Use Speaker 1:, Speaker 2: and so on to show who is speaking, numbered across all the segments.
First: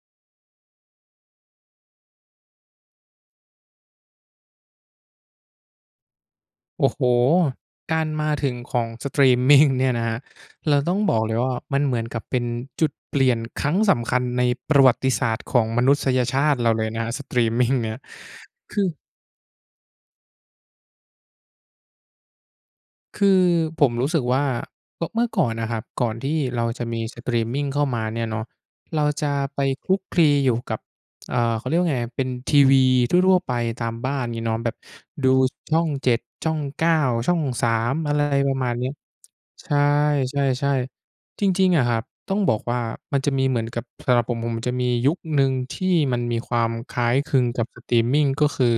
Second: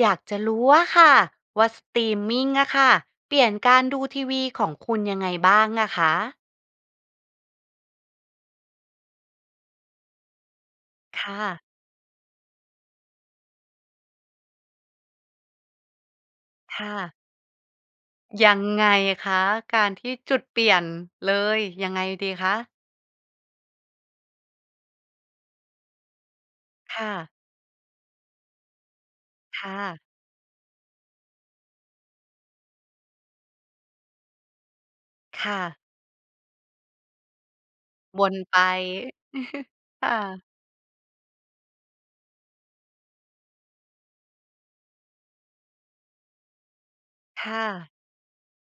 Speaker 1: อยากจะรู้อะค่ะว่าสตรีมมิงอะค่ะ เปลี่ยนการดูทีวีของคุณยังไงบ้างอะคะ?
Speaker 2: โอ้โฮ การมาถึงของ สตรีมมิง เนี่ยนะครับ เราต้องบ
Speaker 1: ค
Speaker 2: อกเล
Speaker 1: ่
Speaker 2: ยว่า
Speaker 1: ะ
Speaker 2: มันเหมือนกับเป็นจุดเปลี่ยนครั้งสำคัญในประวัติศาสตร์ของมนุษยชาติเรา
Speaker 1: ค
Speaker 2: เล
Speaker 1: ่
Speaker 2: ยนะ
Speaker 1: ะ
Speaker 2: สตรีมมิงเนี่ย
Speaker 1: ยัง
Speaker 2: คื
Speaker 1: ไง
Speaker 2: อ
Speaker 1: คะ? การที่ จุดเปลี่ยน เลย ยังไงดีคะ?
Speaker 2: คือผมรู้สึกว่า โตะ เมื่อก่อนน่ะครับ ก่อนที่เราจะม
Speaker 1: ค
Speaker 2: ี
Speaker 1: ่
Speaker 2: ส
Speaker 1: ะ
Speaker 2: ตรีมมิงเข้ามาเนี่ยเนาะ เราจะไป
Speaker 1: ค่
Speaker 2: คลุ
Speaker 1: ะ
Speaker 2: กคลีอยู่กับ เอ่อ เขาเรียกว่าไงครับ เป็นทีวีทั่ว ๆ ไปตามบ้าน งี้เนาะ แบบดู
Speaker 1: ค่ะ
Speaker 2: ช่อง 7 ช่อง 9 ช่อง 3 อะไร
Speaker 1: ว
Speaker 2: ไร
Speaker 1: น
Speaker 2: ป
Speaker 1: ไ
Speaker 2: ร
Speaker 1: ป
Speaker 2: ะมาณเนี้ย ใช่
Speaker 1: ค่
Speaker 2: ใ
Speaker 1: ะ
Speaker 2: ช่ ๆ จริง ๆ อะครับ ต้องบอกว่ามันจะมีเหมือนกับ สำหรับผม ผมจะมียุคหนึ่งที่มันมีความคล้ายคลึ
Speaker 1: ค
Speaker 2: ง
Speaker 1: ่
Speaker 2: กับ ส
Speaker 1: ะ
Speaker 2: ตรีมมิง ก็คือ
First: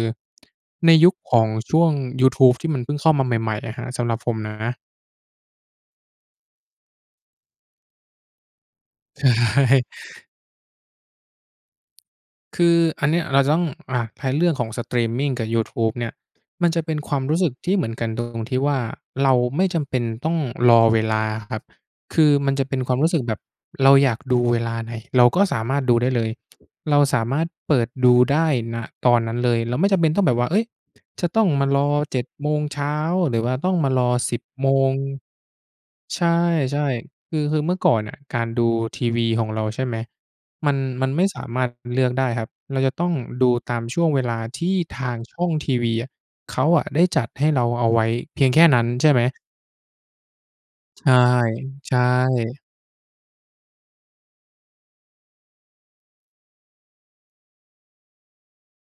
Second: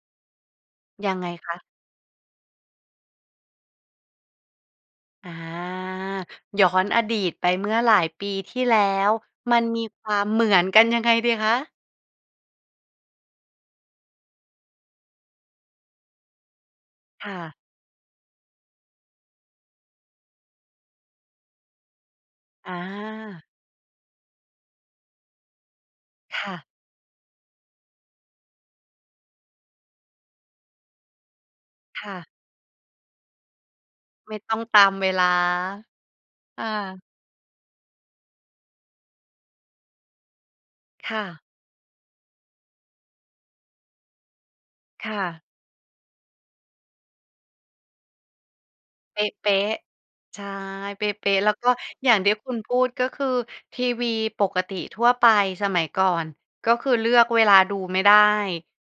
Speaker 2: ในย
Speaker 1: ย
Speaker 2: ุ
Speaker 1: ั
Speaker 2: ค
Speaker 1: งไง
Speaker 2: ของ
Speaker 1: คะ?
Speaker 2: ช่วงยูทูบที่มันเพิ่งเข้ามาใหม่ ๆ อะครับ สำหรับผมนะ
Speaker 1: อา ย้อนอดีตไปเมื่อหลายปีที่แล้ว
Speaker 2: ใ
Speaker 1: มันมี
Speaker 2: ช่
Speaker 1: ความเหมือนกันยังไงดีคะ?
Speaker 2: คืออันเนี้ยเราจะต้อง อะ แพลนเรื่องของสตรีมมิงกับยูทูบเนี่ย มันจะเป็นความ
Speaker 1: ค่
Speaker 2: รู้สึ
Speaker 1: ะ
Speaker 2: กที่เหมือนกันดง ตรงที่ว่า เราไม่จำเป็นต้องรอเวลาครับ คือมันจะเ
Speaker 1: อ
Speaker 2: ป็นความรู้สึกแบบ
Speaker 1: า
Speaker 2: เราอยากดูเวลาไหน เราก็สามารถดูได้เลย
Speaker 1: ค่ะ
Speaker 2: เราสามารถเปิดดูได้ ณ ตอนนั้นเลย เราไม่จำเป็นต้องแบบว่า เฮ้ย จะต้องมารอ
Speaker 1: ค่
Speaker 2: เจ
Speaker 1: ะ
Speaker 2: ็ด โมงเช้า หรือว่าต้องมารอ
Speaker 1: ไ
Speaker 2: ส
Speaker 1: ม
Speaker 2: ิ
Speaker 1: ่
Speaker 2: บ
Speaker 1: ต้อง
Speaker 2: โม
Speaker 1: ตา
Speaker 2: ง
Speaker 1: มเวลา
Speaker 2: ใช
Speaker 1: ค่
Speaker 2: ่
Speaker 1: ะ
Speaker 2: ๆ คือ คือเมื่อก่อนน่ะการดูทีวีของเรา ใช่ไหม มัน มัน
Speaker 1: ค
Speaker 2: ไ
Speaker 1: ่
Speaker 2: ม่ส
Speaker 1: ะ
Speaker 2: ามารถเลือกได้ครับ มันจะต้องดูตามช่วงเวลาที่ท
Speaker 1: ค
Speaker 2: า
Speaker 1: ่
Speaker 2: งช
Speaker 1: ะ
Speaker 2: ่องทีวีอะ เขาอะได้จัดให้เราเอาไว้เพียงแค่นั้นใช่ไ
Speaker 1: เ
Speaker 2: ห
Speaker 1: ป
Speaker 2: ม?
Speaker 1: ๊ะ ๆ ใช่
Speaker 2: ใ
Speaker 1: เ
Speaker 2: ช
Speaker 1: ป
Speaker 2: ่
Speaker 1: ๊ะ ๆ แล้วก็
Speaker 2: ใช
Speaker 1: อย่างที่คุณ
Speaker 2: ่
Speaker 1: พูด ก็คือทีวีปกติทั่วไปสมัยก่อน ก็คือเลือกเวลาดูไม่ได้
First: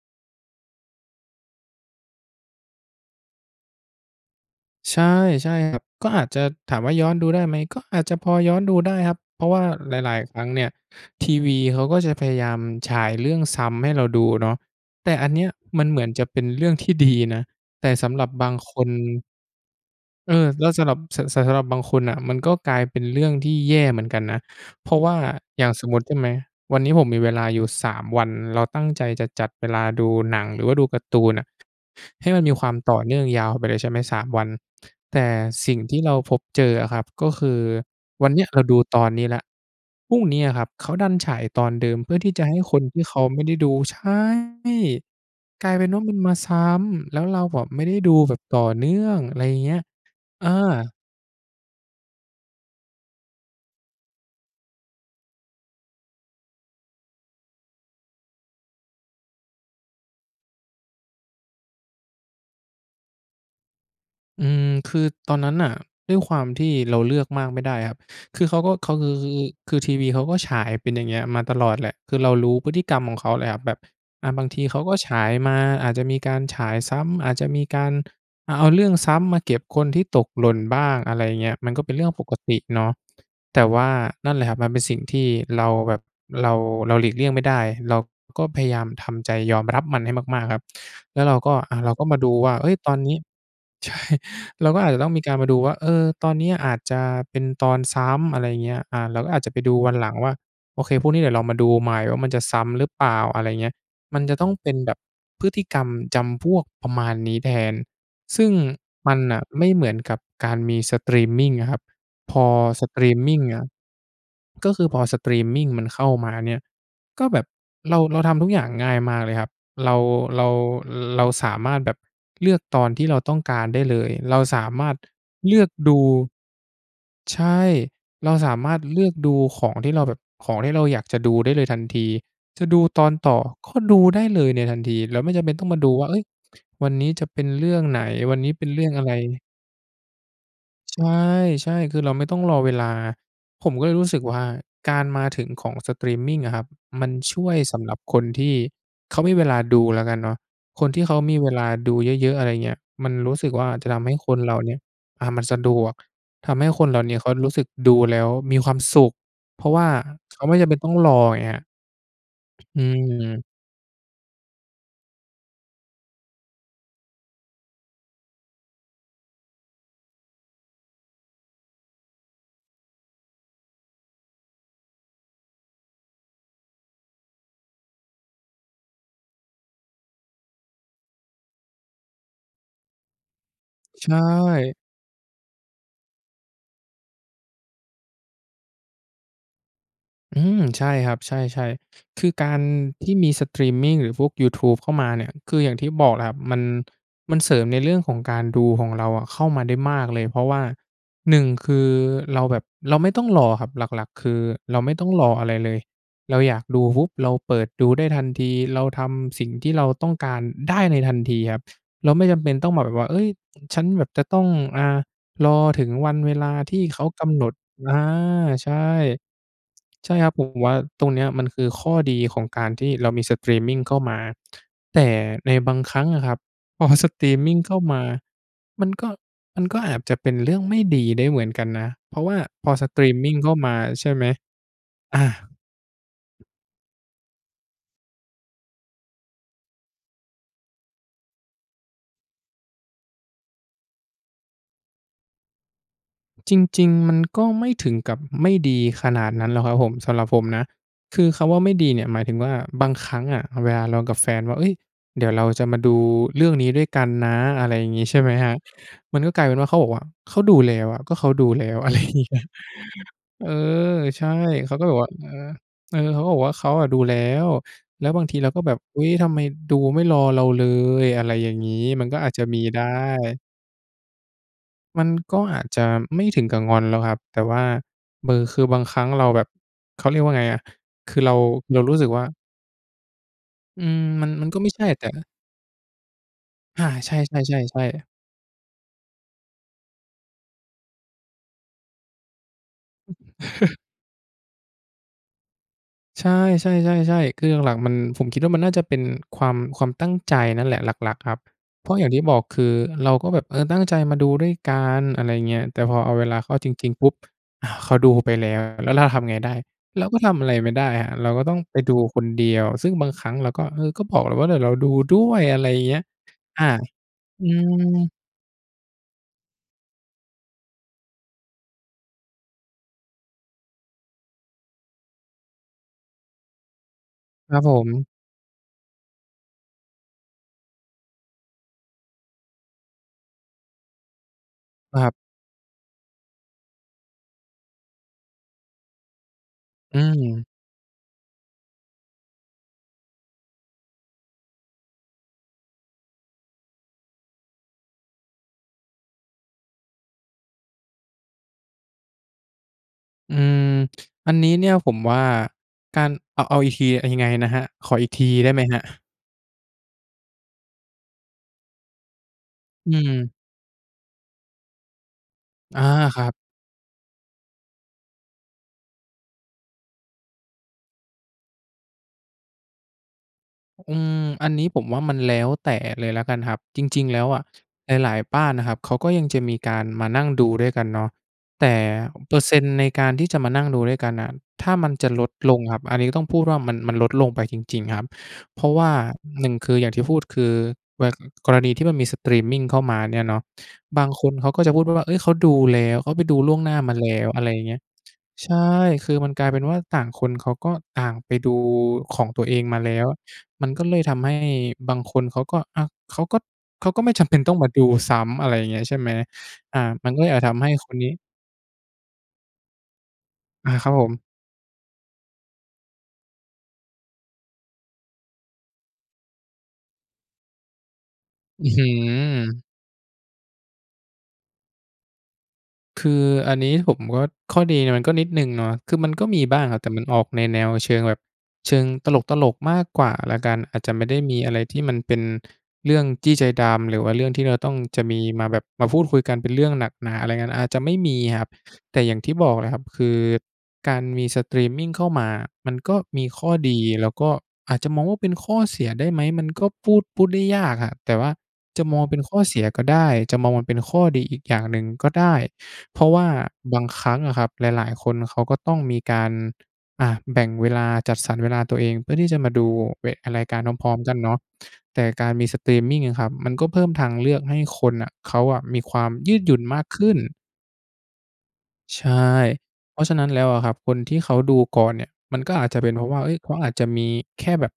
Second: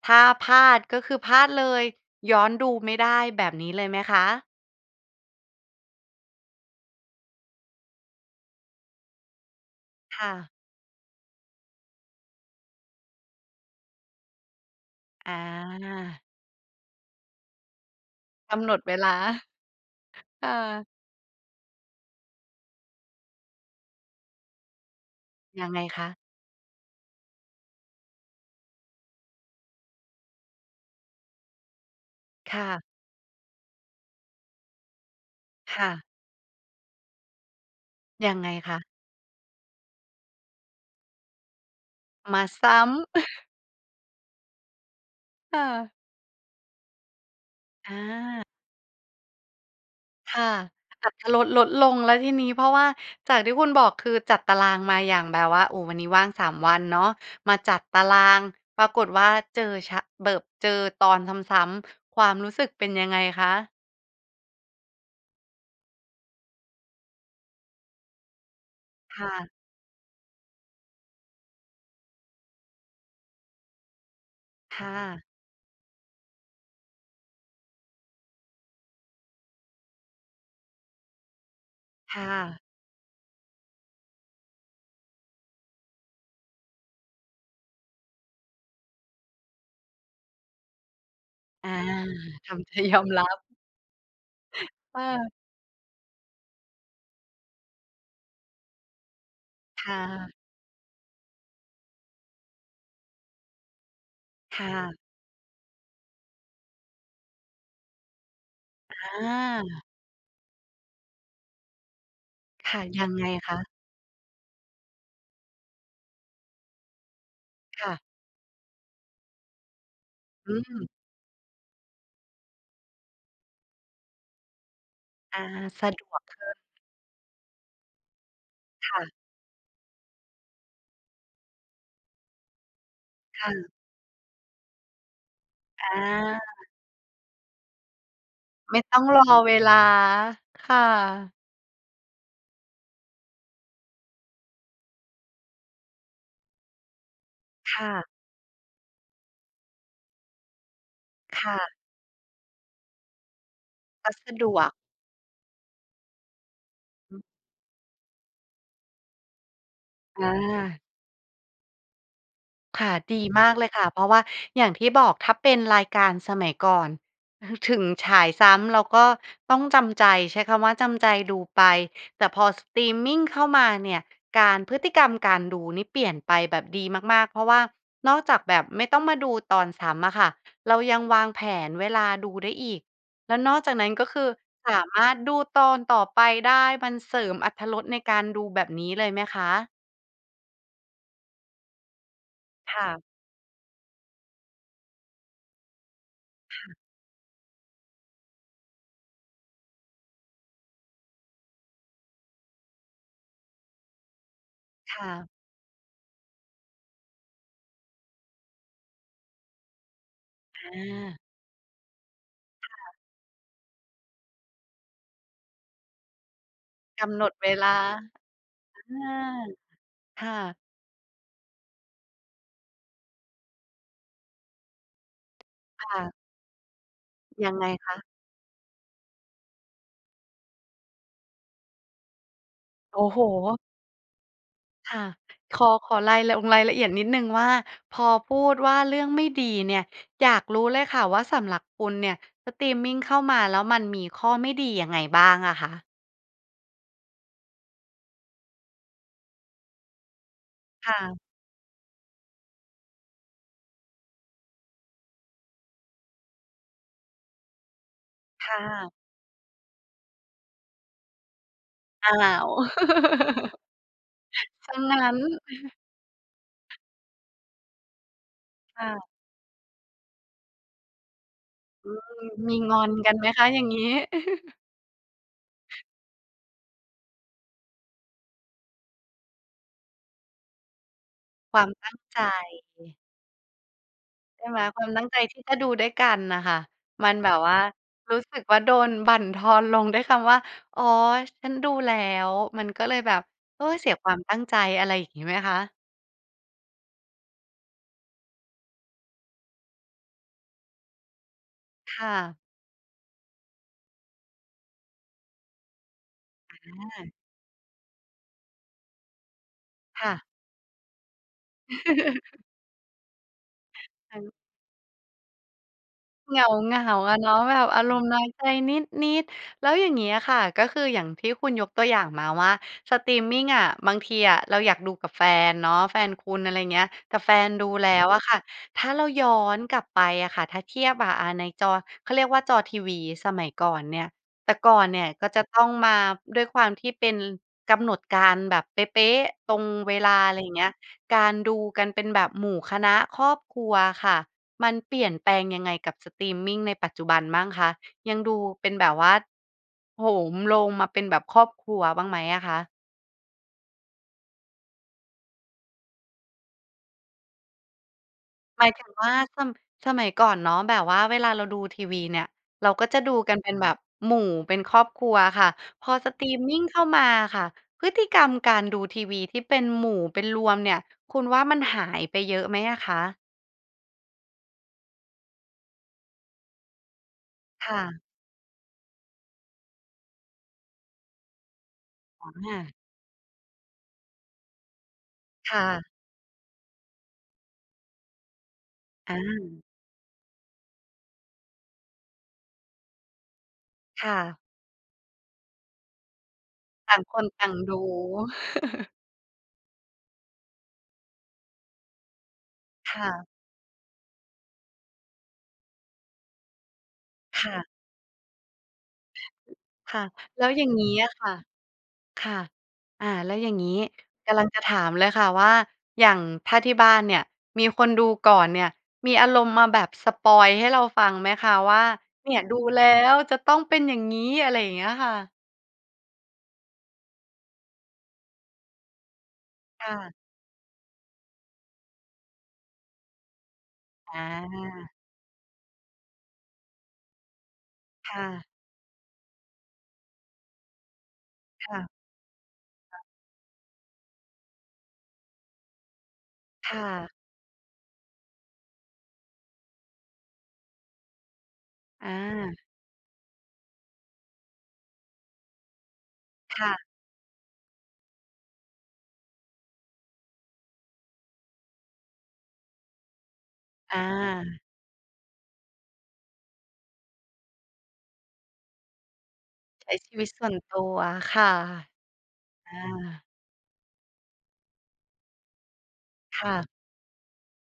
Speaker 1: ถ้าพลาดก็คือพลาดเลย ย้อนดูไม่ได้แบบนี้เลยไหมคะ?
Speaker 2: ใช่ ๆ ครับ ก็อาจจะถามว่าย้อนดูได้ไหม? ก็อาจจะพอย้อนดูได้ครับ เพราะว่าหลาย
Speaker 1: ค่
Speaker 2: ๆ คร
Speaker 1: ะ
Speaker 2: ั้งเนี่ย ทีวีเขาก็จะพยายามฉายเรื่องซ้ำให้เราดูเนาะ แต่อั
Speaker 1: อ
Speaker 2: นเนี้ยมันเหมือน
Speaker 1: า
Speaker 2: จะเป็นเรื่องที่ ดีนะ แต่สำหรับบา
Speaker 1: ก
Speaker 2: ง
Speaker 1: ำหน
Speaker 2: ค
Speaker 1: ด
Speaker 2: น
Speaker 1: เวลา
Speaker 2: เอ
Speaker 1: ค
Speaker 2: อ
Speaker 1: ่
Speaker 2: แล้วส
Speaker 1: ะ
Speaker 2: ำหรับ ส สำ สำหรับบางคนน่ะมันก็กลายเป็นเรื่องที่แย่เหมือนกันนะ เพราะว่าอย
Speaker 1: ย
Speaker 2: ่
Speaker 1: ั
Speaker 2: าง
Speaker 1: งไง
Speaker 2: สมมุ
Speaker 1: ค
Speaker 2: ติ
Speaker 1: ะ?
Speaker 2: ใช่ไหม วันนี้ผมมีเวลาอยู่ 3 วัน เราตั้งใจจะจัดเวลาดูหนังหรือว่าดูการ์ตูนน่ะ ให้มันม
Speaker 1: ค
Speaker 2: ี
Speaker 1: ่
Speaker 2: ความ
Speaker 1: ะ
Speaker 2: ต่อเนื่องยาวไปเลย ใช่ไหม 3 วัน แต่สิ่
Speaker 1: ค
Speaker 2: ง
Speaker 1: ่
Speaker 2: ที่
Speaker 1: ะ
Speaker 2: เราพบเจออะครับ ก็คือว
Speaker 1: ย
Speaker 2: ัน
Speaker 1: ั
Speaker 2: เ
Speaker 1: ง
Speaker 2: นี้
Speaker 1: ไ
Speaker 2: ย
Speaker 1: ง
Speaker 2: เรา
Speaker 1: ค
Speaker 2: ด
Speaker 1: ะ?
Speaker 2: ูตอนนี้แล้ว พรุ่งนี้อะครับเขาดันฉายตอนเดิมเพื่อที่
Speaker 1: ม
Speaker 2: จ
Speaker 1: า
Speaker 2: ะให้
Speaker 1: ซ
Speaker 2: ค
Speaker 1: ้
Speaker 2: น
Speaker 1: ำ
Speaker 2: ที่เขาไม่ได้ดู ใช่
Speaker 1: ค่
Speaker 2: กลายเป็น
Speaker 1: ะ
Speaker 2: ว่ามันมาซ้ำ แล้วเราแบบไม่ไ
Speaker 1: อ
Speaker 2: ด้ดูแบบ
Speaker 1: า
Speaker 2: ต่อเนื่อง อะไรอย่างเงี้ย
Speaker 1: ค่
Speaker 2: อา
Speaker 1: ะ อรรถรสลดลงแล้วทีนี้ เพราะว่าจากที่คุณบอก คือจัดตารางมาอย่างแบบว่า โอ้ วันนี้ว่าง 3 วันเนาะ มาจัดตาราง ปรากฏว่า เจอชะ แบบ เจอตอนซ้ำ ๆ ความรู้สึกเป็นยังไงคะ?
Speaker 2: อืม คือตอนนั้นน่ะ ด้วยความที่เราเลือกมากไม่ได้ครับ คือเขาก็ เขา คือ
Speaker 1: ค
Speaker 2: ค
Speaker 1: ่
Speaker 2: ือ คือ
Speaker 1: ะ
Speaker 2: คือทีวีเขาก็ฉายเป็นอย่างมาเงี้ยตลอดแหละ คือเรารู้พฤติกรรมของเขาแหละครับ แบบ อะ บางทีเ
Speaker 1: ค
Speaker 2: ขา
Speaker 1: ่
Speaker 2: ก็ฉ
Speaker 1: ะ
Speaker 2: ายมา อาจจะมีการฉายซ้ำ อาจจะมีการเอาเรื่องซ้ำมาเก็บคนที่ตกหล่นบ้าง อะไรอย่างเงี้ย มันก็เป็นเรื่อง
Speaker 1: ค
Speaker 2: ป
Speaker 1: ่
Speaker 2: กติ
Speaker 1: ะ
Speaker 2: เนาะ แต่ว่านั่นแหละครับ มันเป็นสิ่งที่เราแบบ เรา เราหลีกเลี่ยงไม่ได้ เราก็พยายามทำใจยอมรับมันให้มาก ๆ ครับ แล้วเราก็
Speaker 1: อา
Speaker 2: อะ เราก็มาดูว
Speaker 1: ท
Speaker 2: ่า เฮ
Speaker 1: ำใ
Speaker 2: ้
Speaker 1: จ
Speaker 2: ย! ตอ
Speaker 1: ย
Speaker 2: น
Speaker 1: อ
Speaker 2: น
Speaker 1: ม
Speaker 2: ี้
Speaker 1: รับ
Speaker 2: ใช่ เราก็อาจจ
Speaker 1: เ
Speaker 2: ะต้องมีก
Speaker 1: ออ
Speaker 2: ารมาดูว่า เออ ตอนนี้อาจจะเป็นตอนซ้ำ อะไรอย่างเงี้ย อา เราก็อาจจะไปดู
Speaker 1: ค
Speaker 2: วั
Speaker 1: ่
Speaker 2: น
Speaker 1: ะ
Speaker 2: หลังว่า โอเค พรุ่งนี้เดี๋ยวเรามาดูใหม่ว่ามันจะซ้ำหรือเปล่า อะไรอย่างเงี้ย มันจะต้อง
Speaker 1: ค
Speaker 2: เ
Speaker 1: ่
Speaker 2: ป็นแบ
Speaker 1: ะ
Speaker 2: บพฤติกรรมจำพวกประมาณนี้แทน ซึ่งมัน
Speaker 1: อ
Speaker 2: น่ะไม่เห
Speaker 1: า
Speaker 2: มือนกับการมีสตรีมมิงอะครับ พอ
Speaker 1: ค่ะ
Speaker 2: สต
Speaker 1: ย
Speaker 2: ร
Speaker 1: ั
Speaker 2: ี
Speaker 1: ง
Speaker 2: ม
Speaker 1: ไง
Speaker 2: มิง
Speaker 1: ค
Speaker 2: อ
Speaker 1: ะ?
Speaker 2: ะ ก็คือพอสตรีมมิงมันเข้ามาเนี่ย ก็แบบ
Speaker 1: ค่
Speaker 2: เรา
Speaker 1: ะ
Speaker 2: เราทำทุกอย่างง่ายมากเลยครับ เรา เรา
Speaker 1: อืม
Speaker 2: เราสามารถแบบเลือกตอนที่เราต้องการได้เลย เราสามารถ
Speaker 1: อา
Speaker 2: เลือก
Speaker 1: สะ
Speaker 2: ดู
Speaker 1: ดวกขึ้น
Speaker 2: ใช่ เราสามารถ
Speaker 1: ค
Speaker 2: เล
Speaker 1: ่
Speaker 2: ือ
Speaker 1: ะ
Speaker 2: กดูของที่เราแบบ ของที่เราอยากจะดูได้เลยทันที จะดูตอนต่อ
Speaker 1: ค่
Speaker 2: ก
Speaker 1: ะ
Speaker 2: ็ดูได้เลยในทันที แล้วไม่จำเป็นต้องมา
Speaker 1: อ
Speaker 2: ดูว่า เฮ้ย!
Speaker 1: า
Speaker 2: วันนี้จะเป็นเรื่องไหน วันนี้เป็น
Speaker 1: ไม
Speaker 2: เร
Speaker 1: ่
Speaker 2: ื่อง
Speaker 1: ต้อ
Speaker 2: อะ
Speaker 1: ง
Speaker 2: ไร
Speaker 1: รอเวลา ค่ะ
Speaker 2: ใช่ ๆ คือเราไม่ต้องรอเวลา ผมก็เลยรู้สึกว่า การมาถึงของสตรีมมิงอะครับ มันช่วยส
Speaker 1: ค
Speaker 2: ำ
Speaker 1: ่
Speaker 2: หรับ
Speaker 1: ะ
Speaker 2: คนที่เขามีเวลาดูแล้วกันเนาะ คนที่เขามี
Speaker 1: ค
Speaker 2: เว
Speaker 1: ่
Speaker 2: ลา
Speaker 1: ะ
Speaker 2: ดูเยอะ ๆ อะไรอย่างเงี้ย มันรู้สึกว่าจะทำ
Speaker 1: ก
Speaker 2: ให
Speaker 1: ็
Speaker 2: ้ค
Speaker 1: สะ
Speaker 2: น
Speaker 1: ด
Speaker 2: เรา
Speaker 1: ว
Speaker 2: เน
Speaker 1: ก
Speaker 2: ี่ย อา มันสะดวก ทำให้คนเหล่านี้
Speaker 1: อือ
Speaker 2: เขารู้สึกดูแล้วมีความสุข เพราะว่า
Speaker 1: อ
Speaker 2: เขาไม่จำเป็น
Speaker 1: า
Speaker 2: ต้องรอ อย่างเงี้ย อ
Speaker 1: ค่ะ ดี
Speaker 2: ืม
Speaker 1: มากเลยค่ะ เพราะว่าอย่างที่บอก ถ้าเป็นรายการสมัยก่อน ถ ถึงฉายซ้ำเราก็ต้องจำใจ ใช้คำว่าจำใจดูไป แต่พอ ส สตรีมมิงเข้ามาเนี่ย การ พฤติกรรมการดูนี่เปลี่ยนไปแบบดีมาก ๆ เพราะว่านอกจากแบบไม่ต้องมาดูตอนซ้ำอะค่ะ เรายังวางแผนเวลาดูได้อีก แล้วนอกจากนั้น ก
Speaker 2: ใ
Speaker 1: ็
Speaker 2: ช
Speaker 1: คือส
Speaker 2: ่
Speaker 1: ามารถดูตอนต่อไปได้ มันเสริมอรรถรสในการดูแบบนี้เลยไหมคะ?
Speaker 2: อืม ใช่ครับ ใช่ ๆ คือการ
Speaker 1: ค่ะ
Speaker 2: ที่มีสตรีมมิง หรือพวกยูทูบเข้ามาเนี่ย คืออย่างที่บอกครับ ม
Speaker 1: ค
Speaker 2: ัน
Speaker 1: ่ะ
Speaker 2: มันเสริมในเรื่องของการดูของเราอะเข้ามาได้มากเลย เพราะว่า 1 คือเราแบบ เราไม่ต้องรอครับ หลัก ๆ คือเราไม่
Speaker 1: ค
Speaker 2: ต้
Speaker 1: ่
Speaker 2: อง
Speaker 1: ะ
Speaker 2: รออะไรเลย เราอยากดูปุ๊บ เราเปิดดูได้ทันที เราทำสิ่งที่เราต้องการได้ในท
Speaker 1: อ
Speaker 2: ั
Speaker 1: า
Speaker 2: นทีครับ เราไม่จำเป็นต
Speaker 1: ค
Speaker 2: ้อง
Speaker 1: ่
Speaker 2: มาแบ
Speaker 1: ะ
Speaker 2: บว่า เฮ้ย ฉันแบบจะต้อง อ่า รอถึงวันเวลาที่เข
Speaker 1: ก
Speaker 2: า
Speaker 1: ำห
Speaker 2: ก
Speaker 1: นด
Speaker 2: ำหน
Speaker 1: เว
Speaker 2: ด
Speaker 1: ลา
Speaker 2: อา ใช่
Speaker 1: อา
Speaker 2: ใช่
Speaker 1: ค
Speaker 2: คร
Speaker 1: ่
Speaker 2: ับ ผม
Speaker 1: ะ
Speaker 2: ว่า ตรงเนี้ยมันคือข้อดีของการที่เรามีสตรีมมิงเข้ามา แต่ในบาง
Speaker 1: ค
Speaker 2: คร
Speaker 1: ่
Speaker 2: ั้ง
Speaker 1: ะ
Speaker 2: อะครับ พอ สตรีมม
Speaker 1: ยั
Speaker 2: ิ
Speaker 1: ง
Speaker 2: ง
Speaker 1: ไง
Speaker 2: เข้า
Speaker 1: ค
Speaker 2: มา
Speaker 1: ะ?
Speaker 2: มันก็ มันก็อาจจะเป็นเรื่องไม่ดีได้เหมือนกันนะ เพราะว่าพอส
Speaker 1: โอ
Speaker 2: ต
Speaker 1: ้
Speaker 2: รี
Speaker 1: โฮ!
Speaker 2: มมิงเข้ามาใช่ไหม?
Speaker 1: ค่ะ
Speaker 2: อา
Speaker 1: ขอ ขอราย ลงรายละเอียดนิดหนึ่งว่า พอพูดว่าเรื่องไม่ดีเนี่ย อยากรู้เลยค่ะว่า สำหรับคุณเนี่ย สตรีมมิงเข้ามาแล้วมันมีข้อไม่ดียังไงบ้างอะคะ?
Speaker 2: จริง ๆ มันก็ไม่ถึงกับไม่ดีขนาดนั้นหรอกครับผม สำหรับผมนะ
Speaker 1: ค่ะ
Speaker 2: คือคำว่าไม่ดีเนี่ยหมายถึงว่า บางครั้งอะเวลาเรากับแฟนว่า เฮ้ย เดี๋ยวเราจะมาดูเรื่องนี้ด้วยกันนะ อะไรอย่างงี้ ใช่ไหม
Speaker 1: ค
Speaker 2: ครับ
Speaker 1: ่ะ
Speaker 2: มันก็กลายเป็นว่าเขาบอกว่า เขาดูแล้วอะ ก็เขาดูแล้ว อะไรอ
Speaker 1: อ
Speaker 2: ย่
Speaker 1: ้า
Speaker 2: างงี้
Speaker 1: ว
Speaker 2: เออ ใช่
Speaker 1: เส
Speaker 2: เข
Speaker 1: ี
Speaker 2: า
Speaker 1: ย
Speaker 2: ก็บ
Speaker 1: ง
Speaker 2: อ
Speaker 1: ั
Speaker 2: กว่า
Speaker 1: ้น
Speaker 2: เออ เออ เขาก็บอกว่าเขาอะดูแล้ว แล้วบางทีเราก็แบบ
Speaker 1: ค่
Speaker 2: อุ
Speaker 1: ะ
Speaker 2: ๊ย ทำไมดูไม่รอเราเลย อะไรอย่างงี้
Speaker 1: อืม
Speaker 2: มันก็อาจจะ
Speaker 1: มี
Speaker 2: มี
Speaker 1: ง
Speaker 2: ได
Speaker 1: อ
Speaker 2: ้
Speaker 1: นกันไหมคะอย่างงี้?
Speaker 2: มันก็อาจจะไม่ถึงกับงอนแล้วครับ แต่ว่า เหม่อ คือบางครั้งเราแบบ เขาเรียกว่าไงอะ คือเรา
Speaker 1: ความ
Speaker 2: เรา
Speaker 1: ตั
Speaker 2: รู
Speaker 1: ้
Speaker 2: ้
Speaker 1: ง
Speaker 2: สึก
Speaker 1: ใ
Speaker 2: ว
Speaker 1: จ
Speaker 2: ่า อืม มัน
Speaker 1: ใช
Speaker 2: มั
Speaker 1: ่
Speaker 2: น
Speaker 1: ไ
Speaker 2: ก็
Speaker 1: หม?
Speaker 2: ไม่ใ
Speaker 1: ค
Speaker 2: ช
Speaker 1: ว
Speaker 2: ่
Speaker 1: าม
Speaker 2: อะ
Speaker 1: ต
Speaker 2: แ
Speaker 1: ั
Speaker 2: ต
Speaker 1: ้งใจ
Speaker 2: ่
Speaker 1: ที่จะดูด้วยกันน่ะค่ะ
Speaker 2: อา
Speaker 1: ม
Speaker 2: ใ
Speaker 1: ั
Speaker 2: ช
Speaker 1: น
Speaker 2: ่
Speaker 1: แบบว่า
Speaker 2: ๆ ๆ ๆ
Speaker 1: รู้สึกว่าโดนบั่นทอนลงด้วยคำว่า "อ๋อ! ฉันดูแล้ว" มันก็เลยแบบ โอ๊ย! เสียความตั้งใจ อะไรอย่างงี้ไหมคะ?
Speaker 2: ใช่ ใช่ ๆ ๆ คือหลัก ๆ มัน ผมคิดว่ามันน่าจะเป็นความ ความตั้งใจนั่นแหละ หลัก ๆ ครับ เพรา
Speaker 1: ค
Speaker 2: ะอย่า
Speaker 1: ่
Speaker 2: งที่บ
Speaker 1: ะ
Speaker 2: อก คือเราก็แบบ เออ ตั้งใจมาดูด้วยกัน อะไรเงี้ย แต่พอเอาเวลาเข้าจริง ๆ
Speaker 1: อ
Speaker 2: ปุ๊
Speaker 1: า
Speaker 2: บ! อ้าว เขาดูไปแล้ว แล้วเราทำไงได้? เร
Speaker 1: ค
Speaker 2: า
Speaker 1: ่
Speaker 2: ก็
Speaker 1: ะ
Speaker 2: ทำอะไรไม่ได้ครับ เราก็ต้องไปดูคนเดียว ซึ่งบางครั้งเราก็ เออ ก็บ
Speaker 1: งั
Speaker 2: อ
Speaker 1: ้
Speaker 2: กแล
Speaker 1: น
Speaker 2: ้วว่า "เดี๋ยวเราดูด้วย" อะไรเงี้ย
Speaker 1: เห
Speaker 2: อา
Speaker 1: งา ๆ อะเนาะ
Speaker 2: อื
Speaker 1: แบบอารมณ์
Speaker 2: อ
Speaker 1: น้อยใจนิด ๆ แล้วอย่างงี้อะค่ะ ก็คืออย่างที่คุณยกตัวอย่างมาว่าสตรีมมิงอะ บางทีอะเราอยากดูกับแฟนเนาะ แฟนคุณ อะไรเงี้ย แต่แฟน
Speaker 2: ครับ
Speaker 1: ดู
Speaker 2: ผ
Speaker 1: แล้
Speaker 2: ม
Speaker 1: ว อะค่ะ ถ้าเราย้อนกลับไปอะค่ะ ถ้าเทียบอะ อา ในจอ เขาเรียกว่าจอทีวีสมัยก่อนเนี่ย แต่ก่อนเนี่ย
Speaker 2: ครับ
Speaker 1: ก็จะต้องมา ด้วยความที่เป็นกำหนดการ แบบเป๊ะ ๆ ตรงเว
Speaker 2: อื
Speaker 1: ลา อะไร
Speaker 2: อ
Speaker 1: อย่างเงี้ย การดูกันเป็นแบบหมู่คณะครอบครัวอะค่ะ มันเปลี่ยนแปลงยังไงกับสตรีมมิงในปัจจุบันบ้างคะ? ยังดูเป็นแบบว่า โหมโรงมาเป็นแบบครอบครัวบ้างไหมอะคะ?
Speaker 2: อืม อันนี้เนี่ยผมว่า การเอา เอาอีกที ยังไงนะครับ? ขออีกทีได้ไหม
Speaker 1: หมาย
Speaker 2: ครั
Speaker 1: ถ
Speaker 2: บ?
Speaker 1: ึงว่า ส สมัยก่อนเนาะ แบบว่าเวลาเราดูทีวีเนี่ย เราก็
Speaker 2: อื
Speaker 1: จะดู
Speaker 2: ม
Speaker 1: กันเป็นแบบหมู่ เป็นครอบครัวค่ะ
Speaker 2: อา
Speaker 1: พอส
Speaker 2: ค
Speaker 1: ต
Speaker 2: ร
Speaker 1: ร
Speaker 2: ั
Speaker 1: ี
Speaker 2: บ
Speaker 1: มมิงเข้ามาอะค่ะ พฤติกรรมการดูทีวีที่เป็นหมู่ เป็นรวมเนี่ย คุณว่ามันหายไปเยอะไหมอะคะ?
Speaker 2: อืม อันนี้ผมว่ามันแล้วแต่เลยละกันครับ จริง ๆ แล้วอะ
Speaker 1: ค่ะ
Speaker 2: หลาย ๆ บ้านอะครับ เขาก็ยังจะมีการมานั่งดูด้วยกันเนาะ แต่
Speaker 1: อ
Speaker 2: เปอร์เซ็นต
Speaker 1: า
Speaker 2: ์ในการที่จะมานั่งดูด้วยกันน่ะ ถ้ามันจะลดล
Speaker 1: ค่
Speaker 2: งครับ
Speaker 1: ะ
Speaker 2: อันนี้ก็ต้องพูดว่ามัน มันลดลงไปจริง ๆ ครับ เพราะว่า
Speaker 1: อ
Speaker 2: 1
Speaker 1: า
Speaker 2: คืออย่างที่พูดคือ แว กรณีที่มันมีสตรีมมิงเข้ามาเนี่ยเนาะ บ
Speaker 1: ค
Speaker 2: าง
Speaker 1: ่
Speaker 2: ค
Speaker 1: ะ
Speaker 2: นเขาก็จะพูดว่า "เฮ้ย เขาดูแล้ว เขาไปดูล่วงหน้า
Speaker 1: ต
Speaker 2: มา
Speaker 1: ่าง
Speaker 2: แล
Speaker 1: ค
Speaker 2: ้
Speaker 1: น
Speaker 2: ว" อ
Speaker 1: ต
Speaker 2: ะไ
Speaker 1: ่
Speaker 2: ร
Speaker 1: า
Speaker 2: อ
Speaker 1: ง
Speaker 2: ย่างเง
Speaker 1: ด
Speaker 2: ี้ย
Speaker 1: ู
Speaker 2: ใช่ คือมันกลายเป็นว่า ต่างคนเขาก็ต่างไปดูของตัวเองมาแ
Speaker 1: ค
Speaker 2: ล้
Speaker 1: ่
Speaker 2: ว
Speaker 1: ะ
Speaker 2: มันก็เลยทำให้บางคนเขาก็ อา เขาก็ เขาก็ไม่จำเป็น
Speaker 1: ค
Speaker 2: ต้
Speaker 1: ่
Speaker 2: อง
Speaker 1: ะ
Speaker 2: มาดูซ้ำ อะไรอย่างเงี้ยใช่ไหม อา
Speaker 1: ค่ะ
Speaker 2: มันก็เลยอา
Speaker 1: แล
Speaker 2: จ
Speaker 1: ้ว
Speaker 2: ท
Speaker 1: อ
Speaker 2: ำ
Speaker 1: ย่
Speaker 2: ให
Speaker 1: า
Speaker 2: ้
Speaker 1: งง
Speaker 2: ค
Speaker 1: ี้
Speaker 2: นน
Speaker 1: อ
Speaker 2: ี
Speaker 1: ะ
Speaker 2: ้
Speaker 1: ค่ะ ค่ะ อ่า แล้วอย่างง
Speaker 2: อ
Speaker 1: ี้
Speaker 2: า ครับผม
Speaker 1: กำลังจะถามเลยค่ะว่า อย่างถ้าที่บ้านเนี่ยมีคนดูก่อนเนี่ย มีอารมณ์มาแบบสปอยล์ให้เราฟังไหมคะ?
Speaker 2: อื้อ
Speaker 1: ว่
Speaker 2: ฮ
Speaker 1: า
Speaker 2: ื
Speaker 1: เนี่ยดู
Speaker 2: อ!
Speaker 1: แล้วจะต้องเป็นอย่างงี้ อะไรอย่างเงี้ยค่ะ
Speaker 2: คืออันนี้ผมก็ ข้อดีมันก็นิดหนึ่งเนาะ คือมันก็มีบ้างครับ
Speaker 1: ค
Speaker 2: แต
Speaker 1: ่
Speaker 2: ่มัน
Speaker 1: ะ
Speaker 2: ออกในแนวเชิงแบบ เชิงตลก ๆ มากกว่าแล้วกัน อาจจะไม่ได
Speaker 1: อ
Speaker 2: ้มีอะไรที่ม
Speaker 1: า
Speaker 2: ันเป็นเรื่องจี้ใจดำ หรือว่าเรื่องที่เราต้องจะ
Speaker 1: ค
Speaker 2: มี
Speaker 1: ่ะ
Speaker 2: มาแบบ มาพูดคุยกันเป็นเรื่องหนักหนาอะไรกัน อาจจะไม่มีครับ
Speaker 1: ค่ะ
Speaker 2: แต่อย่างที่บอกนะครับ
Speaker 1: ค
Speaker 2: ค
Speaker 1: ่ะ
Speaker 2: ือการมีสตรีมมิงเข้ามาอะ มันก็มีข้อ
Speaker 1: ค
Speaker 2: ดี
Speaker 1: ่
Speaker 2: แล้
Speaker 1: ะ
Speaker 2: วก็อาจจะมองว่า เป็นข้อเสียได้ไหม? มันก็พูด พูดได้ยากครับ แต่ว่าจะมอง
Speaker 1: อ
Speaker 2: เป็นข้อเส
Speaker 1: า
Speaker 2: ียก็ได้ จะมองมันเป็นข้อดีอีกอย่างหนึ่งก็ได้ เพราะว่า
Speaker 1: ค่
Speaker 2: บา
Speaker 1: ะ
Speaker 2: งครั้งอะครับ หลาย ๆ คนเขาก็ต้องมีการ อะ แบ่งเวลา จัดสรรเวลาตัวเองเพื่อที่จะมาดู เวะ อะ รายการพร้อ
Speaker 1: อ
Speaker 2: ม ๆ กันเนาะ
Speaker 1: า
Speaker 2: แต่การมีสตรีมมิง เงี้ยครับ มันก็เพิ่มทางเลือกให้คนน่ะ เขาอะมีความยืดหยุ่นมา
Speaker 1: ใ
Speaker 2: ก
Speaker 1: ช้
Speaker 2: ข
Speaker 1: ช
Speaker 2: ึ้
Speaker 1: ี
Speaker 2: น
Speaker 1: วิตส่วนตัว ค่ะ
Speaker 2: ใช่
Speaker 1: อ
Speaker 2: เพราะฉะน
Speaker 1: า
Speaker 2: ั้นแล้วอะครับ คนที่เขาดูก่อนเนี่ย มันก็อาจจะเป็นเพราะว่า เฮ้ย
Speaker 1: ค
Speaker 2: เข
Speaker 1: ่
Speaker 2: า
Speaker 1: ะ
Speaker 2: อาจจะมีแค่แบบ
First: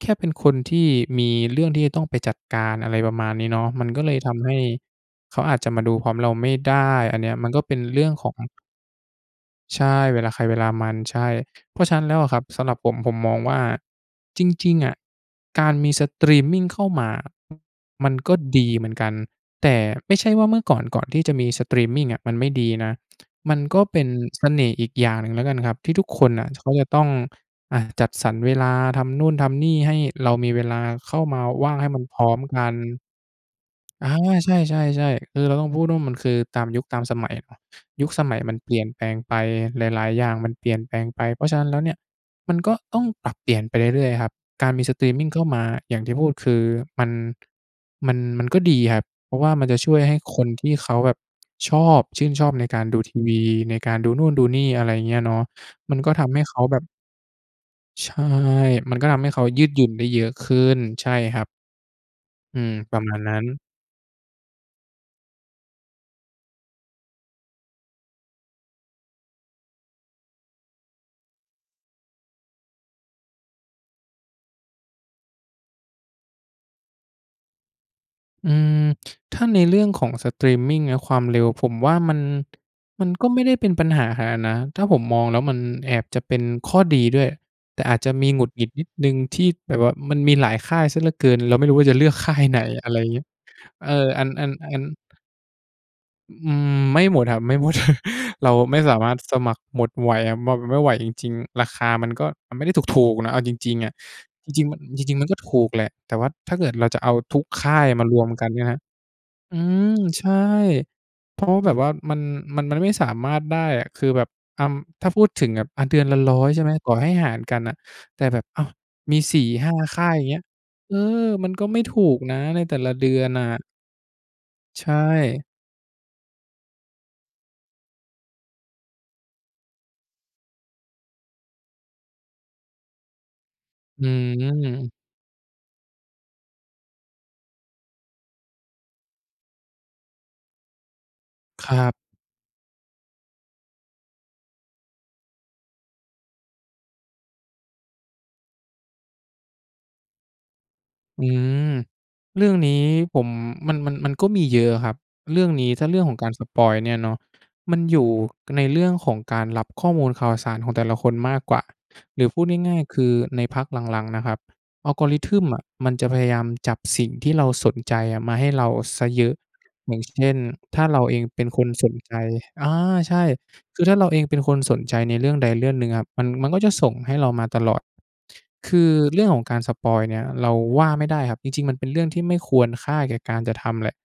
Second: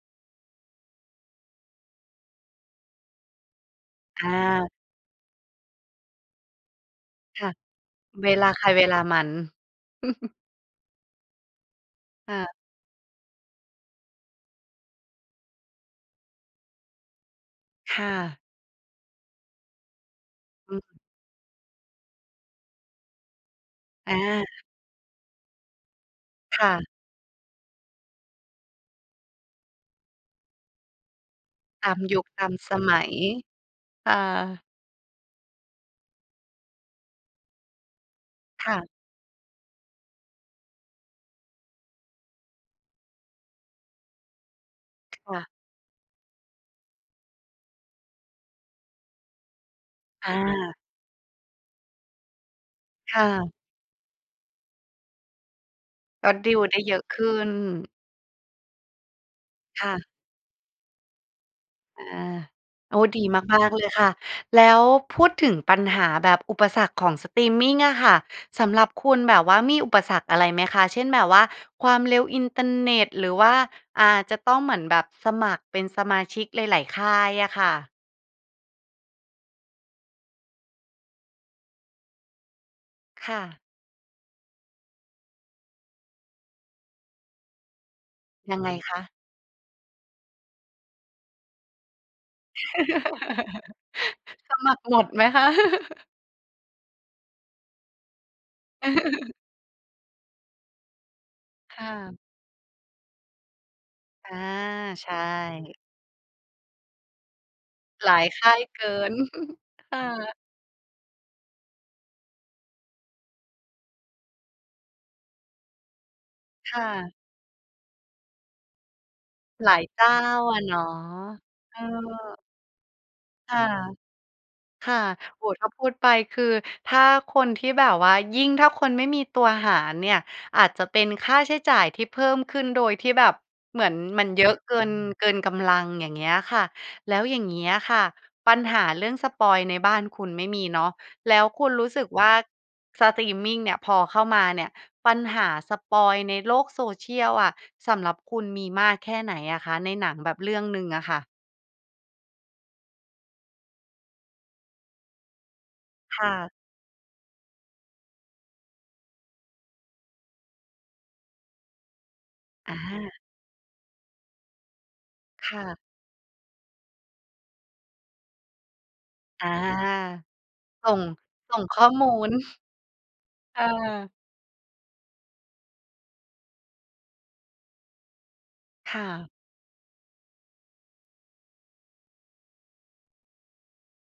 Speaker 2: แค่เป็นคนที่มีเรื่องที่จะต้องไปจัดการ อะไรประมาณนี้เนาะ มันก็เลย
Speaker 1: อ
Speaker 2: ทำให้
Speaker 1: า
Speaker 2: เขาอาจจะมาดูพร้อมเราไม่ได้อันเนี้ย
Speaker 1: ค
Speaker 2: ม
Speaker 1: ่
Speaker 2: ัน
Speaker 1: ะ
Speaker 2: ก็เป็นเรื่องข
Speaker 1: เ
Speaker 2: อ
Speaker 1: ว
Speaker 2: ง
Speaker 1: ลาใครเวลามัน
Speaker 2: ใช่ เวลาใครเวลามัน ใช่ เพราะฉะนั้นแล้วอะ
Speaker 1: ค
Speaker 2: ค
Speaker 1: ่
Speaker 2: รับ
Speaker 1: ะ
Speaker 2: สำหรับผม ผมมองว่าจริง ๆ อะ การมีสตรีมมิงเข้ามาอะ
Speaker 1: ค่
Speaker 2: มันก็
Speaker 1: ะ
Speaker 2: ดีเหมือนกัน แต่ไม่ใช่ว่าเมื่อ
Speaker 1: อ
Speaker 2: ก่อน ก
Speaker 1: ืม
Speaker 2: ่อนที่จะมีสตรีมมิงอะมันไม่ดีนะ มันก็เป็น
Speaker 1: อ
Speaker 2: เส
Speaker 1: า
Speaker 2: น่ห์อีกอย่างหนึ่งแล้วกันครับที่ทุกคนน่ะ
Speaker 1: ค
Speaker 2: เข
Speaker 1: ่
Speaker 2: าจะ
Speaker 1: ะ
Speaker 2: ต้อง อะ จัดสรรเวลา ทำนู่นทำนี่ให้เรามีเวลาเข้ามาว่างใ
Speaker 1: ต
Speaker 2: ห้
Speaker 1: า
Speaker 2: ม
Speaker 1: ม
Speaker 2: ันพ
Speaker 1: ยุ
Speaker 2: ร
Speaker 1: ค
Speaker 2: ้อม
Speaker 1: ตาม
Speaker 2: กัน
Speaker 1: สมัย
Speaker 2: อ
Speaker 1: ค
Speaker 2: า
Speaker 1: ่
Speaker 2: ใช
Speaker 1: ะ
Speaker 2: ่ ๆ ๆ คือเราต้องพูดว่า มันคือตามยุคตามสมัย ป ยุคสมัยมันเ
Speaker 1: ค
Speaker 2: ปล
Speaker 1: ่
Speaker 2: ี่ยน
Speaker 1: ะ
Speaker 2: แปลงไป หลาย ๆ อย่างมันเปลี่ยนแปลงไป เพราะฉะนั้นแล้วเนี่ย มันก็ต้องปรับเปลี่ยนไปเรื่อย ๆ อะครับ การมีสตรีม
Speaker 1: ค
Speaker 2: มิงเ
Speaker 1: ่
Speaker 2: ข้า
Speaker 1: ะ
Speaker 2: มา อย่างที่พูดคือมัน มัน มันก็ดีครับ เพราะว่ามันจะช่วยให้
Speaker 1: อ
Speaker 2: คนที่
Speaker 1: า
Speaker 2: เขาแบบชอบ ชื่นชอบในการดูท
Speaker 1: ค
Speaker 2: ี
Speaker 1: ่
Speaker 2: วี
Speaker 1: ะ
Speaker 2: ในการดูนู่นดูนี่ อะไรอย่างเงี้ยเนาะ มันก็ท
Speaker 1: ก็
Speaker 2: ำให้
Speaker 1: ดี
Speaker 2: เข
Speaker 1: ล
Speaker 2: า
Speaker 1: ไ
Speaker 2: แ
Speaker 1: ด
Speaker 2: บ
Speaker 1: ้
Speaker 2: บ
Speaker 1: เยอะขึ้น
Speaker 2: ใช่ มันก็ทำให้เขายืดหย
Speaker 1: ค
Speaker 2: ุ่
Speaker 1: ่
Speaker 2: น
Speaker 1: ะ
Speaker 2: ได้เยอะขึ้น ใช่ครับ
Speaker 1: อา
Speaker 2: อืม
Speaker 1: โ
Speaker 2: ป
Speaker 1: อ
Speaker 2: ร
Speaker 1: ้
Speaker 2: ะมา
Speaker 1: ด
Speaker 2: ณ
Speaker 1: ี
Speaker 2: นั้น
Speaker 1: มาก ๆ เลยค่ะ แล้วพูดถึงปัญหาแบบอุปสรรคของสตรีมมิงอะค่ะ สำหรับคุณแบบว่า มีอุปสรรคอะไรไหมคะ? เช่น แบบว่าความเร็วอินเตอร์เน็ต หรือว่า อ่า จะต้องเหมือนแบบสมัครเป็นสมาชิกหลาย ๆ ค่ายอะค่ะ?
Speaker 2: อืม ถ้าในเรื่องของสตรีมมิงอะ ความเร็วผมว่ามัน มันก็
Speaker 1: ค
Speaker 2: ไ
Speaker 1: ่
Speaker 2: ม่ได้
Speaker 1: ะ
Speaker 2: เป็นปัญหาขนาดน้า ถ้าผมมองแล้วมันแอบจะเป็นข้อดีด้วย แต่อาจจะมีหงุด
Speaker 1: ยั
Speaker 2: หง
Speaker 1: ง
Speaker 2: ิ
Speaker 1: ไง
Speaker 2: ดนิด
Speaker 1: คะ?
Speaker 2: หนึ่ง ที่แบบว่ามันมีหลายค่ายเสียเหลือเกิน เราไม่รู้ว่าจะเลือก ค่าย ไหน อะไรเงี้ย เออ อัน อัน
Speaker 1: สมั
Speaker 2: อั
Speaker 1: ค
Speaker 2: น
Speaker 1: รหมดไหมคะ?
Speaker 2: อ อืม ไม่หมดครับ ไม่หมด เราไม่สามารถสมัครหมดไหว ม ไม่ไหวจริง ๆ ราค
Speaker 1: ค่
Speaker 2: ามัน
Speaker 1: ะ
Speaker 2: ก็ มันไม่ได้ถูก ๆ นะ เอาจริง ๆ อะ
Speaker 1: อา
Speaker 2: จริง ๆ มัน จ
Speaker 1: ใช
Speaker 2: ริง ๆ มันก็ถูก
Speaker 1: ่
Speaker 2: แหละ แต่ว่าถ้าเกิดเราจะเอาทุกค่ายมา
Speaker 1: หล
Speaker 2: ร
Speaker 1: า
Speaker 2: ว
Speaker 1: ย
Speaker 2: ม
Speaker 1: ค
Speaker 2: กัน
Speaker 1: ่า
Speaker 2: ใช
Speaker 1: ย
Speaker 2: ่ไหม
Speaker 1: เกิน
Speaker 2: อืม
Speaker 1: ค่
Speaker 2: ใช
Speaker 1: ะ
Speaker 2: ่ เพราะแบบว่ามัน มัน มันไม่สามารถได้อะ คือแบบ อำ ถ้าพูดถึงแบบ อา เดือนละ 100 ใช่ไหม
Speaker 1: ค่
Speaker 2: ต่อให
Speaker 1: ะ
Speaker 2: ้หารกันน่ะ แต่แบบ อ้าว มี สี่ห
Speaker 1: หล
Speaker 2: ้า
Speaker 1: าย
Speaker 2: ค
Speaker 1: เจ
Speaker 2: ่า
Speaker 1: ้
Speaker 2: ย
Speaker 1: า
Speaker 2: อย่างเงี้ย
Speaker 1: อะเนาะ
Speaker 2: เออ! มันก็
Speaker 1: เ
Speaker 2: ไ
Speaker 1: อ
Speaker 2: ม่ถูก
Speaker 1: อ
Speaker 2: นะในแต่ละเดือนน่
Speaker 1: ค่
Speaker 2: ะ
Speaker 1: ะ
Speaker 2: ใช
Speaker 1: ค่ะ
Speaker 2: ่
Speaker 1: โอ้โฮ ถ้าพูดไปคือ ถ้าคนที่แบบว่า ยิ่งถ้าคนไม่มีตัวหารเนี่ยอาจจะเป็นค่าใช้จ่ายที่เพิ่มขึ้นโดยที่แบบเหมือน
Speaker 2: อื
Speaker 1: มันเยอะเกิ
Speaker 2: ม
Speaker 1: น เกินกำลัง อย่างเงี้ยค่ะ แล้วอย่างเงี้ยค่ะ ปัญหาเรื่องสปอยล์ในบ้านคุณไม่มีเนาะ แล้วคุ
Speaker 2: ค
Speaker 1: ณ
Speaker 2: ร
Speaker 1: ร
Speaker 2: ั
Speaker 1: ู้
Speaker 2: บ
Speaker 1: สึกว่าสตรีมมิงเนี่ย พอเข้ามาเนี่ย ปัญหาสปอยล์ในโลกโซเชียลอะ สำหรับคุณมีมากแค่ไหนอะคะ? ในหนังแบบเรื่องหนึ่งอะค่
Speaker 2: อื
Speaker 1: ะ
Speaker 2: ม เรื่องนี้ผม มัน มัน มันก็มีเยอะครับ เรื่องนี้ถ้าเรื่องของ
Speaker 1: ค
Speaker 2: ก
Speaker 1: ่
Speaker 2: ารส
Speaker 1: ะ
Speaker 2: ปอยล์เนี่ยเนาะ มันอยู่ในเรื่องของการรับข้อมูลข่าวสารของแต่ละคนมากกว่า หรือพูดง
Speaker 1: อ
Speaker 2: ่าย ๆ คือ
Speaker 1: า
Speaker 2: ในพักหลัง ๆ นะครับ Algorithm
Speaker 1: ค
Speaker 2: อ
Speaker 1: ่
Speaker 2: ะ
Speaker 1: ะ
Speaker 2: มันจะพยายามจับสิ่งที่เราสนใจมาให้เราเสียเยอะ
Speaker 1: อ่า
Speaker 2: อย่างเช่น ถ้
Speaker 1: ส
Speaker 2: า
Speaker 1: ่
Speaker 2: เร
Speaker 1: ง
Speaker 2: าเองเป็น
Speaker 1: ส่
Speaker 2: ค
Speaker 1: ง
Speaker 2: น
Speaker 1: ข้
Speaker 2: ส
Speaker 1: อ
Speaker 2: น
Speaker 1: มู
Speaker 2: ใจ
Speaker 1: ล
Speaker 2: อา ใช่
Speaker 1: เออ
Speaker 2: คือถ้าเราเองเป็นคนสนใจในเรื่องใดเรื่องหนึ่งครับ มัน มันก็จะส่งให้เรามาตลอด คือ
Speaker 1: ค่
Speaker 2: เรื่อ
Speaker 1: ะ
Speaker 2: งของการสปอยล์เนี่ย เราว่าไม่ได้ครับ จริง ๆ มันเป็นเรื่องที่ไม่ควรค่าแก่การจะทำแหละ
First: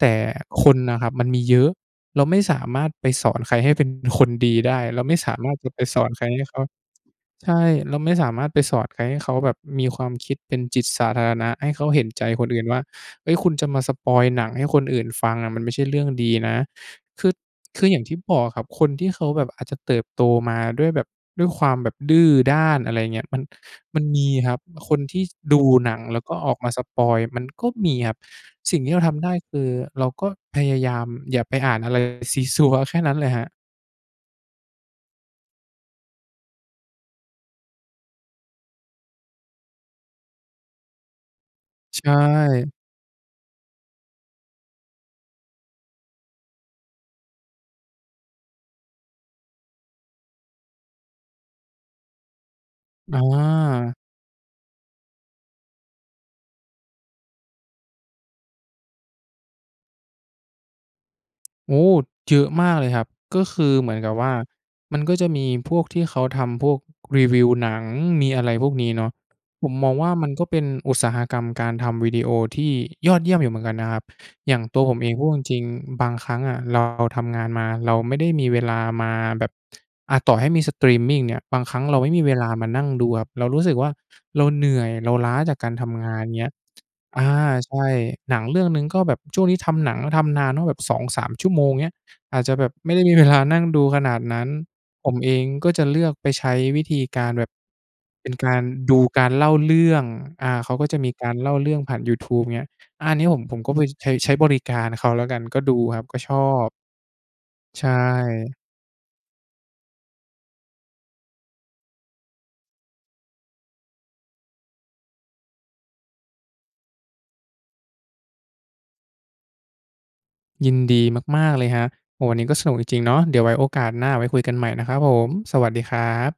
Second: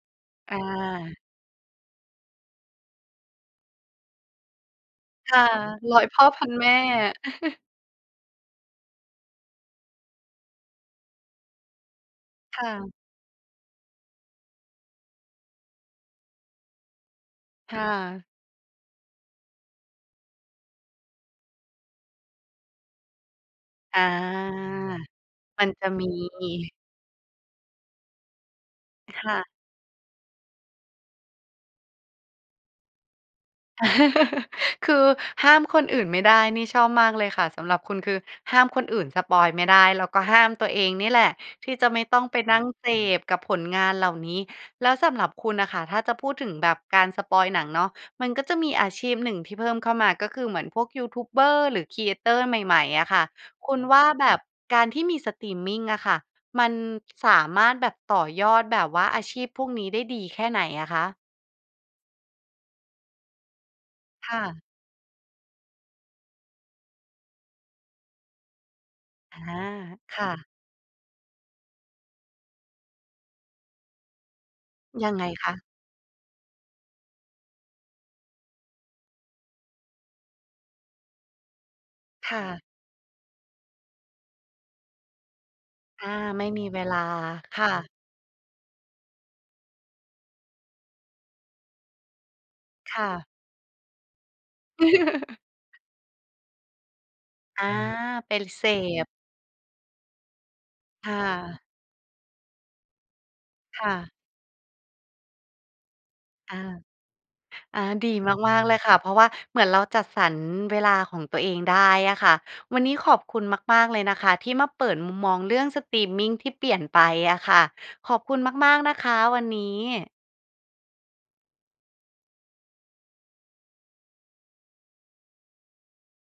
Speaker 2: แต่
Speaker 1: อ
Speaker 2: คนน่ะครับ
Speaker 1: า
Speaker 2: มันมีเยอะ เราไม่สามารถไปสอนใครให้เป็นคนดีได้ เราไม่ส
Speaker 1: ค
Speaker 2: า
Speaker 1: ่ะ
Speaker 2: มารถจะไป
Speaker 1: ร
Speaker 2: ส
Speaker 1: ้อ
Speaker 2: อ
Speaker 1: ย
Speaker 2: น
Speaker 1: พ
Speaker 2: ใค
Speaker 1: ่
Speaker 2: ร
Speaker 1: อ
Speaker 2: ให
Speaker 1: พ
Speaker 2: ้
Speaker 1: ัน
Speaker 2: เขา
Speaker 1: แม่
Speaker 2: ใช่ เราไม่สามารถไปสอดให้เขาแบบมีความคิดเป็นจิตสาธารณะ ให้เขาเห็นใจคนอ
Speaker 1: ค
Speaker 2: ื่น
Speaker 1: ่
Speaker 2: ว่า
Speaker 1: ะ
Speaker 2: "เฮ้ย คุณจะมาสปอยล์หนังให้คนอื่นฟังอะมันไม่ใช่เรื่องดีนะ" คือ
Speaker 1: ค
Speaker 2: ค
Speaker 1: ่
Speaker 2: ืออย่างที่
Speaker 1: ะ
Speaker 2: บอกอะครับ คนที่เขาแบบอาจจะเติบโตมาด้วยแบบ ด้วยความแบบดื้อด้าน อะไรอย่างเงี้ย มัน ม
Speaker 1: อ
Speaker 2: ั
Speaker 1: า
Speaker 2: นมีครับ คนที่ด
Speaker 1: ม
Speaker 2: ู
Speaker 1: ันจะ
Speaker 2: หนัง
Speaker 1: มี
Speaker 2: แล้วก็ออกมาสปอยล์ มันก็มีครับ สิ่งที่เราท
Speaker 1: ค
Speaker 2: ำได้
Speaker 1: ่ะ
Speaker 2: คือ เราก็พยายามอย่าไปอ่านอะไรซี้ซั้วแค่นั้นแหละครับ
Speaker 1: คือห้ามคนอื่นไม่ได้ นี่ชอบมากเลยค่ะ สำหรับคุณ คือห้ามคนอื่นสปอยล์ไม่ได้ แล้วก็ห้ามตัวเองนี่แหละ ที่จะ
Speaker 2: ใ
Speaker 1: ไม
Speaker 2: ช
Speaker 1: ่ต้องไปนั่ง
Speaker 2: ่
Speaker 1: เสพกับผลงานเหล่านี้ แล้วสำหรับคุณน่ะค่ะ ถ้าจะพูดถึงแบบการสปอยล์หนังเนาะ มันก็จะมีอาชีพหนึ่งที่เพิ่มเข้ามา ก็คือเหมือนพวกยูทูบเบอร์ หรือ Creator ใหม่ ๆ อะค
Speaker 2: อ
Speaker 1: ่ะ คุณว
Speaker 2: า
Speaker 1: ่า แบบการที่มีสตรีมมิงอะค่ะ มันสามารถแบบต่อยอด แบบว่าอาชีพพวกนี้ได้ดีแค่ไหนอะคะ?
Speaker 2: โอ้โฮ! เยอะมากเลยครับ ก็คือเหมือนกับว่
Speaker 1: ค
Speaker 2: า
Speaker 1: ่ะ
Speaker 2: มันก็จะมีพวกที่เขาทำพวกรีวิวหนัง มีอะไรพวกนี้เนาะ
Speaker 1: อา
Speaker 2: ผมมองว่า
Speaker 1: ค
Speaker 2: มั
Speaker 1: ่
Speaker 2: น
Speaker 1: ะ
Speaker 2: ก็เป็นอุตสาหกรรมการทำวิดีโอที่ยอดเยี่ยมอยู่เหมือนกันนะครับ อย่างตัวผมเอ
Speaker 1: ยั
Speaker 2: ง
Speaker 1: งไ
Speaker 2: พ
Speaker 1: ง
Speaker 2: ูดจ
Speaker 1: คะ?
Speaker 2: ริง ๆ บางครั้งอะเรา เราทำงานมา เราไม่ได้มีเวลามาแบบ อะ ต่อให้มีสตรีมมิงเนี่ย บางครั้งเราไม่มี
Speaker 1: ค
Speaker 2: เว
Speaker 1: ่
Speaker 2: ลา
Speaker 1: ะ
Speaker 2: มานั่งดูครับ เรารู้สึกว่าเราเหนื่อย เราล้าจากการทำ
Speaker 1: อ
Speaker 2: ง
Speaker 1: า
Speaker 2: าน เ
Speaker 1: ไ
Speaker 2: ง
Speaker 1: ม
Speaker 2: ี
Speaker 1: ่
Speaker 2: ้ย
Speaker 1: มีเวลา
Speaker 2: อา
Speaker 1: ค่
Speaker 2: ใช่
Speaker 1: ะ
Speaker 2: หนังเรื่องหนึ่งก็แบบ ช่วงนี้ทำหนังทำนานว่า แบบ 2-3 ชั่วโมง เงี้ย อาจจะแบบไม่
Speaker 1: ค
Speaker 2: ได้
Speaker 1: ่
Speaker 2: มี
Speaker 1: ะ
Speaker 2: เวลา นั่งดูขนาดนั้น ผมเองก็จะเลือกไปใช้วิธีการแบบ
Speaker 1: อา
Speaker 2: เป็
Speaker 1: เป
Speaker 2: น
Speaker 1: ็น
Speaker 2: กา
Speaker 1: เ
Speaker 2: ร
Speaker 1: ส
Speaker 2: ดู
Speaker 1: พ
Speaker 2: การเล่าเรื่อง อา เขาก็จะ
Speaker 1: ค
Speaker 2: มี
Speaker 1: ่
Speaker 2: การเล่า
Speaker 1: ะ
Speaker 2: เรื่องผ่านยูทูบ เงี้ย อา เนี้ยผม ผมก็เ
Speaker 1: ค
Speaker 2: บ้ย
Speaker 1: ่
Speaker 2: เค
Speaker 1: ะ
Speaker 2: ยใช้บริการเขาแล้วกัน ก็ดูครับ ก็ชอ
Speaker 1: อา
Speaker 2: บ
Speaker 1: อา
Speaker 2: ใช
Speaker 1: ดี
Speaker 2: ่
Speaker 1: มาก ๆ เลยค่ะ เพราะว่าเหมือนเราจัดสรรเวลาของตัวเองได้อะค่ะ วันนี้ขอบคุณมาก ๆ เลยนะคะ ที่มาเปิดมุมมองเรื่องสตรีมมิงที่เปลี่ยนไปอะค่ะ ขอบคุณมาก ๆ นะคะ วันนี้
Speaker 2: ยินดีมาก ๆ เลยครับ โอ้โฮ วันนี้ก็สนุกจริง ๆ เนาะ เดี๋ยวไว้โอกาสหน้า ไว้คุยกันใหม่นะครับผม สวัสดีครับ